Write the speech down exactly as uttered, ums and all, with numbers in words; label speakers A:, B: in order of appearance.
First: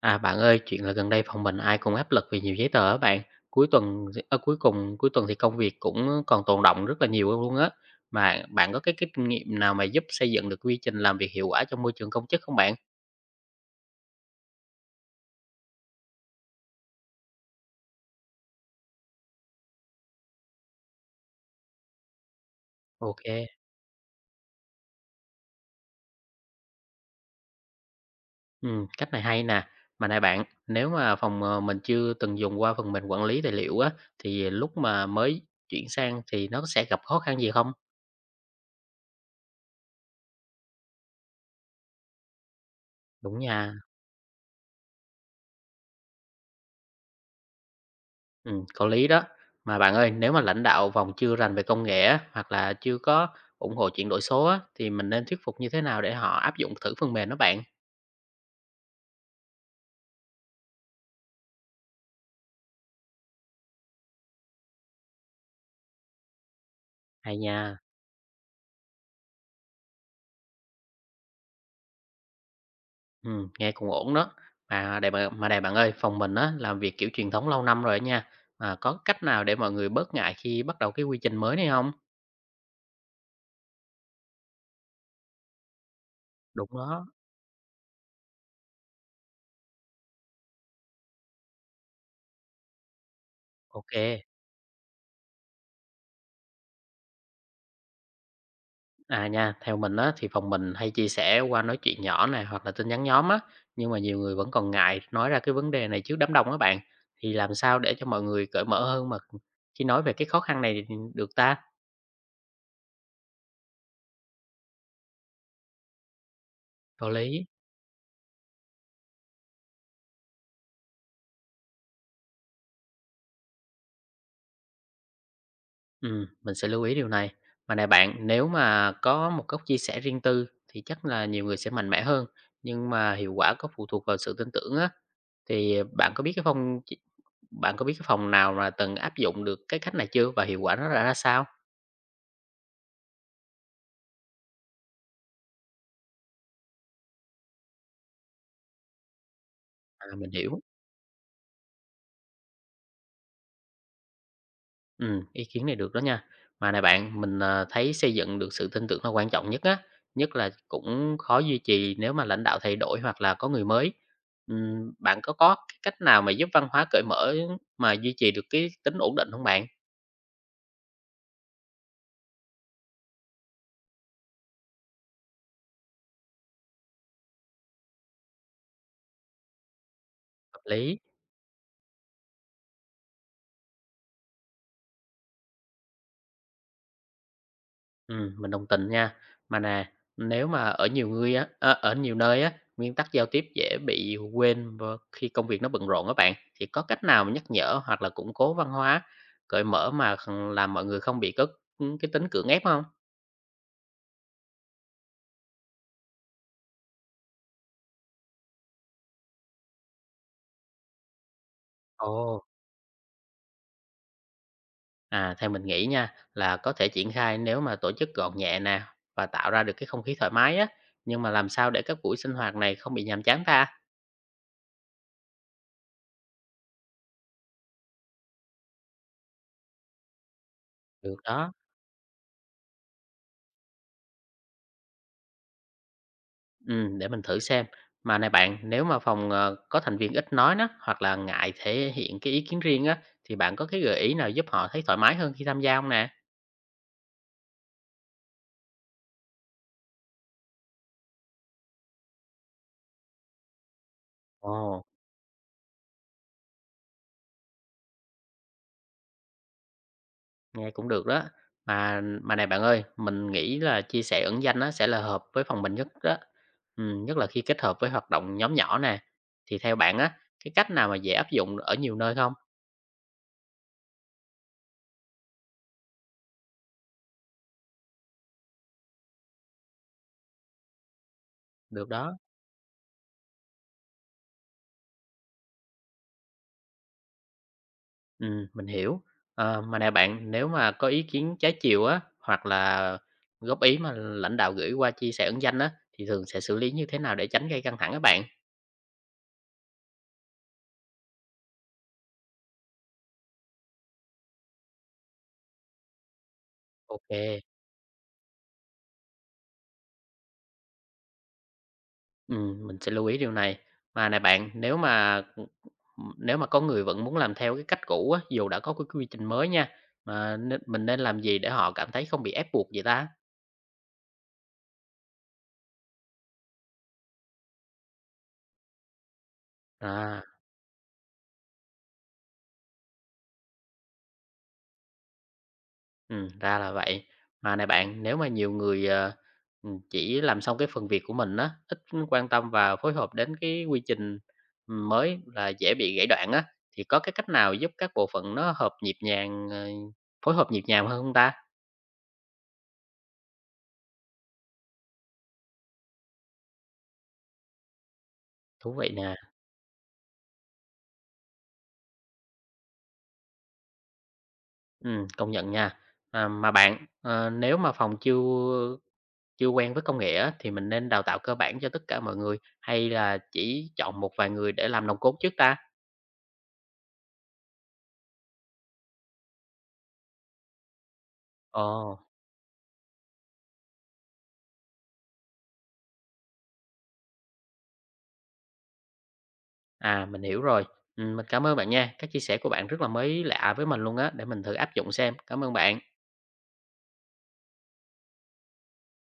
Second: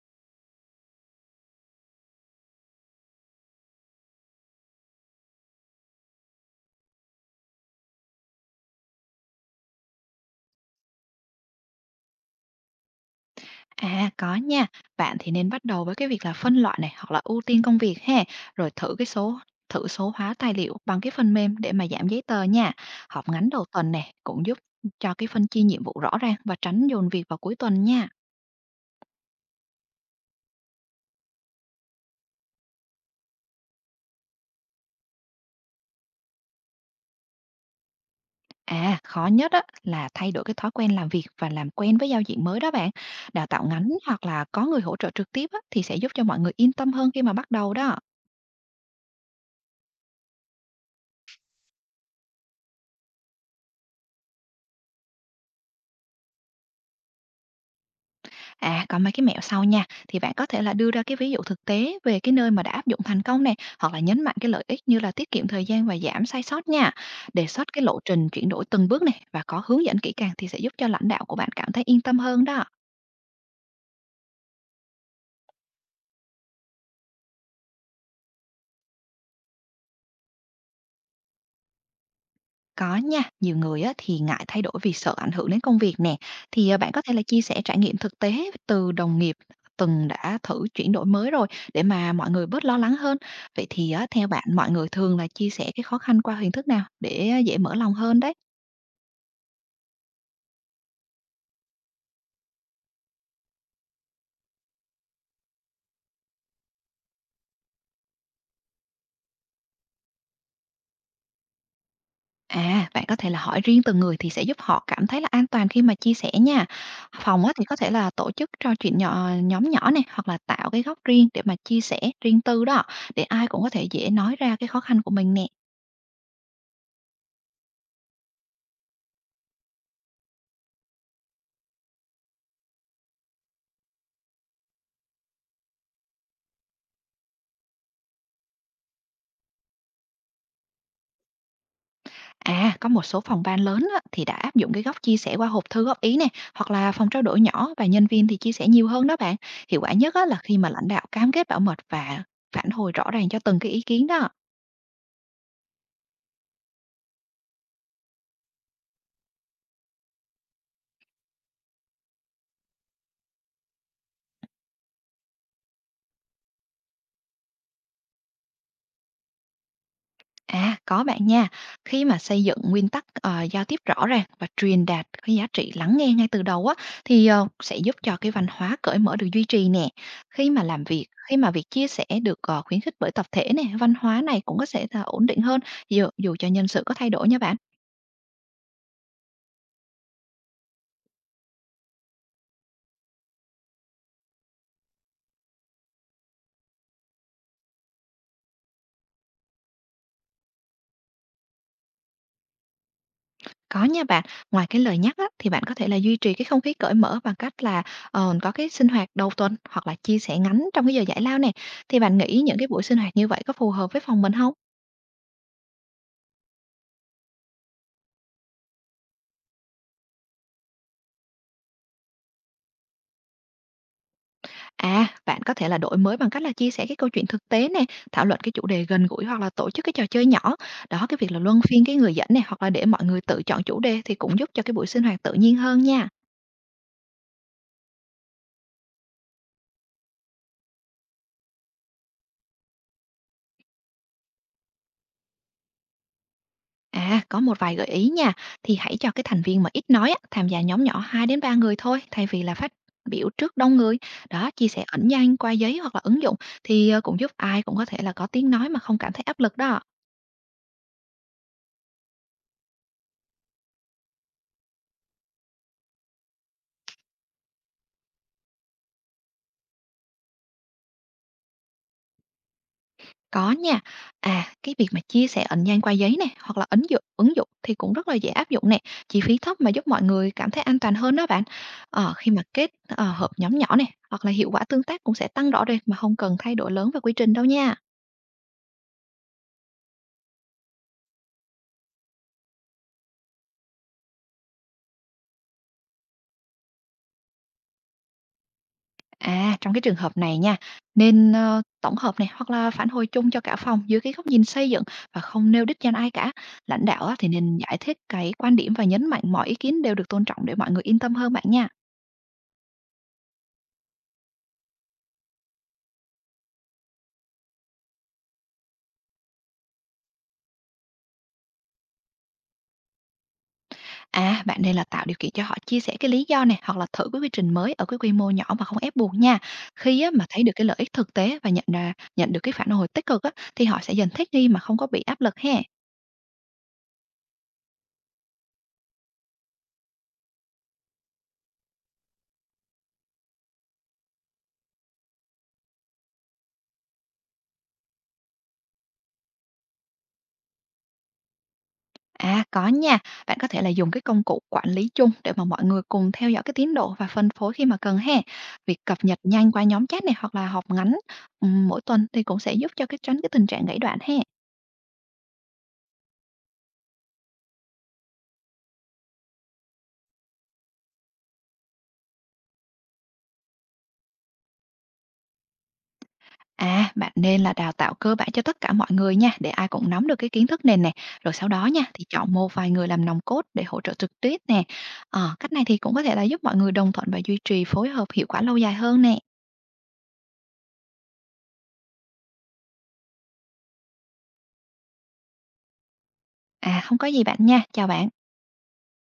A: À, bạn ơi, chuyện là gần đây phòng mình ai cũng áp lực vì nhiều giấy tờ á bạn. Cuối tuần ở cuối cùng cuối tuần thì công việc cũng còn tồn đọng rất là nhiều luôn á. Mà bạn có cái kinh nghiệm nào mà giúp xây dựng được quy trình làm việc hiệu quả trong môi trường công chức không bạn?
B: À, có nha. Bạn thì nên bắt đầu với cái việc là phân loại này hoặc là ưu tiên công việc ha, rồi thử cái số thử số hóa tài liệu bằng cái phần mềm để mà giảm giấy tờ nha.
A: Ok.
B: Họp ngắn đầu tuần này cũng giúp cho cái phân chia nhiệm vụ rõ ràng và tránh dồn việc vào cuối tuần nha.
A: Ừ, cách này hay nè. Mà này bạn, nếu mà phòng ờ, mình chưa từng dùng qua phần mềm quản lý tài liệu á thì lúc mà mới chuyển sang thì nó sẽ gặp khó khăn gì không?
B: À, khó nhất á, là thay đổi cái thói quen làm việc và làm quen với giao diện mới đó bạn.
A: Đúng
B: Đào tạo
A: nha.
B: ngắn hoặc là có người hỗ trợ trực tiếp á, thì sẽ giúp cho mọi người yên tâm hơn khi mà bắt đầu đó.
A: Ừm, có lý đó. Mà bạn ơi, nếu mà lãnh đạo vòng chưa rành về công nghệ á, hoặc là chưa có ủng hộ chuyển đổi số á, thì mình nên thuyết phục như thế nào để họ áp dụng thử phần mềm đó bạn?
B: À, còn mấy cái mẹo sau nha, thì bạn có thể là đưa ra cái ví dụ thực tế về cái nơi mà đã áp dụng thành công này, hoặc là nhấn mạnh cái lợi ích như là tiết kiệm thời gian và giảm sai sót nha.
A: Hay
B: Đề xuất
A: nha,
B: cái lộ trình chuyển đổi từng bước này và có hướng dẫn kỹ càng thì sẽ giúp cho lãnh đạo của bạn cảm thấy yên tâm hơn đó.
A: ừm, nghe cũng ổn đó. Mà để bạn mà để bạn ơi, phòng mình á làm việc kiểu truyền thống lâu năm rồi á nha. Mà có cách nào để mọi người bớt ngại khi bắt đầu cái quy trình mới này không?
B: Có nha, nhiều người á, thì ngại thay đổi vì sợ ảnh hưởng đến công việc nè.
A: Đúng
B: Thì à, bạn có
A: đó,
B: thể là chia sẻ trải nghiệm thực tế từ đồng nghiệp từng đã thử chuyển đổi mới rồi, để mà mọi người bớt lo lắng hơn. Vậy thì á,
A: OK.
B: theo bạn mọi người thường là chia sẻ cái khó khăn qua hình thức nào để à, dễ mở lòng hơn đấy?
A: À nha, theo mình á, thì phòng mình hay chia sẻ qua nói chuyện nhỏ này hoặc là tin nhắn nhóm á, nhưng mà nhiều người vẫn còn ngại nói ra cái vấn đề này trước đám đông á bạn. Thì làm sao để cho mọi người cởi mở hơn mà khi nói về cái khó khăn này thì được ta?
B: À, bạn có thể là hỏi riêng từng người thì sẽ giúp họ cảm thấy là an toàn khi mà chia sẻ nha.
A: Có
B: Phòng
A: lý.
B: á, thì có thể là tổ chức trò chuyện nhỏ, nhóm nhỏ này, hoặc là tạo cái góc riêng để mà chia sẻ riêng tư đó, để ai cũng có thể dễ nói ra cái khó khăn của mình nè.
A: Ừ, mình sẽ lưu ý điều này. Mà này bạn, nếu mà có một góc chia sẻ riêng tư thì chắc là nhiều người sẽ mạnh mẽ hơn, nhưng mà hiệu quả có phụ thuộc vào sự tin tưởng á. Thì bạn có biết cái phòng Bạn có biết cái phòng nào mà từng áp dụng được cái cách này chưa và hiệu quả nó ra ra sao?
B: À, có một số phòng ban lớn á, thì đã áp dụng cái góc chia sẻ qua hộp thư góp ý nè, hoặc là phòng trao đổi nhỏ, và nhân viên thì chia sẻ nhiều hơn đó bạn. Hiệu quả nhất
A: À,
B: á,
A: mình
B: là khi
A: hiểu.
B: mà lãnh đạo cam kết bảo mật và phản hồi rõ ràng cho từng cái ý kiến đó.
A: Ừm, ý kiến này được đó nha. Mà này bạn, mình, ờ, thấy xây dựng được sự tin tưởng là quan trọng nhất á, nhất là cũng khó duy trì nếu mà lãnh đạo thay đổi hoặc là có người mới. Ừm, bạn có có cái cách nào mà giúp văn hóa cởi mở mà duy trì được cái tính ổn định không bạn?
B: À, có bạn nha. Khi mà xây dựng nguyên tắc ờ, giao tiếp rõ ràng và truyền đạt cái giá trị lắng nghe ngay từ đầu á, thì ờ, sẽ giúp cho cái văn hóa cởi mở được duy trì nè. Khi
A: Hợp
B: mà làm
A: lý.
B: việc, khi mà việc chia sẻ được ờ, khuyến khích bởi tập thể nè, văn hóa này cũng có sẽ là ổn định hơn, dù, dù cho nhân sự có thay đổi nha bạn.
A: Ừm, mình đồng tình nha. Mà nè, nếu mà ở nhiều người á, ơ, ở nhiều nơi á, nguyên tắc giao tiếp dễ bị quên và khi công việc nó bận rộn các bạn, thì có cách nào mà nhắc nhở hoặc là củng cố văn hóa cởi mở mà kh làm mọi người không bị có, cái tính cưỡng ép không?
B: Có nha bạn, ngoài cái lời nhắc á, thì bạn có thể là duy trì cái không khí cởi mở bằng cách là, ờ, có cái sinh hoạt đầu tuần hoặc là chia sẻ ngắn trong cái giờ giải lao nè. Thì bạn
A: Ồ.
B: nghĩ những cái buổi sinh hoạt như vậy có phù hợp với phòng mình không?
A: À, theo mình nghĩ nha, là có thể triển khai nếu mà tổ chức gọn nhẹ nè, và tạo ra được cái không khí thoải mái á, nhưng mà làm sao để các buổi sinh hoạt này không bị nhàm chán ta?
B: À, bạn có thể là đổi mới bằng cách là chia sẻ cái câu chuyện thực tế nè, thảo luận cái chủ đề gần gũi, hoặc là tổ chức cái trò chơi nhỏ. Đó, cái
A: Được
B: việc là
A: đó.
B: luân phiên cái người dẫn này, hoặc là để mọi người tự chọn chủ đề, thì cũng giúp cho cái buổi sinh hoạt tự nhiên hơn nha.
A: Ừm, để mình thử xem. Mà này bạn, nếu mà phòng, ờ, có thành viên ít nói đó, hoặc là ngại thể hiện cái ý kiến riêng á, thì bạn có cái gợi ý nào giúp họ thấy thoải mái hơn khi tham gia không nè?
B: À, có một vài gợi ý nha, thì hãy cho cái thành viên mà ít nói á, tham gia nhóm nhỏ hai đến ba người thôi, thay vì là phát biểu trước đông người. Đó,
A: Ồ,
B: chia sẻ ẩn danh qua giấy hoặc là ứng dụng thì ờ, cũng giúp ai cũng có thể là có tiếng nói mà không cảm thấy áp lực đó.
A: nghe cũng được đó. Mà mà này bạn ơi, mình nghĩ là chia sẻ ẩn danh nó sẽ là hợp với phòng mình nhất đó. Ừm, nhất là khi kết hợp với hoạt động nhóm nhỏ nè. Thì theo bạn á, cái cách nào mà dễ áp dụng ở nhiều nơi không?
B: Có nha. À, cái việc mà chia sẻ ẩn danh qua giấy này, hoặc là ứng dụng ứng dụng thì cũng rất là dễ áp dụng nè, chi phí thấp mà giúp mọi người cảm thấy an toàn hơn đó bạn.
A: Được đó.
B: Ờ, khi mà kết ờ, hợp nhóm nhỏ này, hoặc là hiệu quả tương tác cũng sẽ tăng rõ rệt mà không cần thay đổi lớn về quy trình đâu nha.
A: Ừm, mình hiểu. Ờ, mà nè bạn, nếu mà có ý kiến trái chiều á, hoặc là góp ý mà lãnh đạo gửi qua chia sẻ ẩn danh á, thì thường sẽ xử lý như thế nào để tránh gây căng thẳng các bạn?
B: À, trong cái trường hợp này nha, nên, ơ, tổng hợp này, hoặc là phản hồi chung cho cả phòng dưới cái góc nhìn xây dựng và không nêu đích danh ai cả. Lãnh
A: Ok
B: đạo á,
A: kê,
B: thì nên giải thích cái quan điểm và nhấn mạnh mọi ý kiến đều được tôn trọng, để mọi người yên tâm hơn bạn nha.
A: mình sẽ lưu ý điều này. Mà này bạn, nếu mà, nếu mà có người vẫn muốn làm theo cái cách cũ á, dù đã có cái quy trình mới nha, mà nên mình nên làm gì để họ cảm thấy không bị ép buộc vậy ta?
B: À, bạn nên là tạo điều kiện cho họ chia sẻ cái lý do này, hoặc là thử cái quy trình mới ở cái quy mô nhỏ mà không ép buộc nha. Khi á,
A: À.
B: mà thấy được cái lợi ích thực tế và nhận ra nhận được cái phản hồi tích cực á, thì họ sẽ dần thích nghi mà không có bị áp lực ha.
A: Ừ ra là vậy. Mà này bạn, nếu mà nhiều người, ờ, ừm, chỉ làm xong cái phần việc của mình á, ít quan tâm và phối hợp đến cái quy trình, mới là dễ bị gãy đoạn á, thì có cái cách nào giúp các bộ phận nó hợp nhịp nhàng, ờ, phối hợp nhịp nhàng hơn hông ta?
B: À, có nha. Bạn có thể là dùng cái công cụ quản lý chung để mà mọi người cùng theo dõi cái tiến độ và phân phối khi mà cần ha.
A: Thú
B: Việc
A: vị
B: cập
A: nè,
B: nhật nhanh qua nhóm chat này, hoặc là họp ngắn ừm, mỗi tuần, thì cũng sẽ giúp cho cái tránh cái tình trạng gãy đoạn ha.
A: ừm, công nhận nha. À, mà bạn, ờ, nếu mà phòng chưa chưa quen với công nghệ á, thì mình nên đào tạo cơ bản cho tất cả mọi người hay là chỉ chọn một vài người để làm nòng cốt trước ta?
B: À, bạn nên là đào tạo cơ bản cho tất cả mọi người nha, để ai cũng nắm được cái kiến thức nền này. Rồi sau đó nha,
A: Ờ.
B: thì chọn một vài người làm nòng cốt để hỗ trợ trực tiếp nè. Ờ, cách này thì cũng có thể là giúp mọi người đồng thuận và duy trì phối hợp hiệu quả lâu dài hơn nè.
A: À, mình hiểu rồi. Ừm, mình cảm ơn bạn nha. Các chia sẻ của bạn rất là mới lạ với mình luôn á, để mình thử áp dụng xem. Cảm ơn bạn.
B: À, không có gì bạn nha. Chào bạn.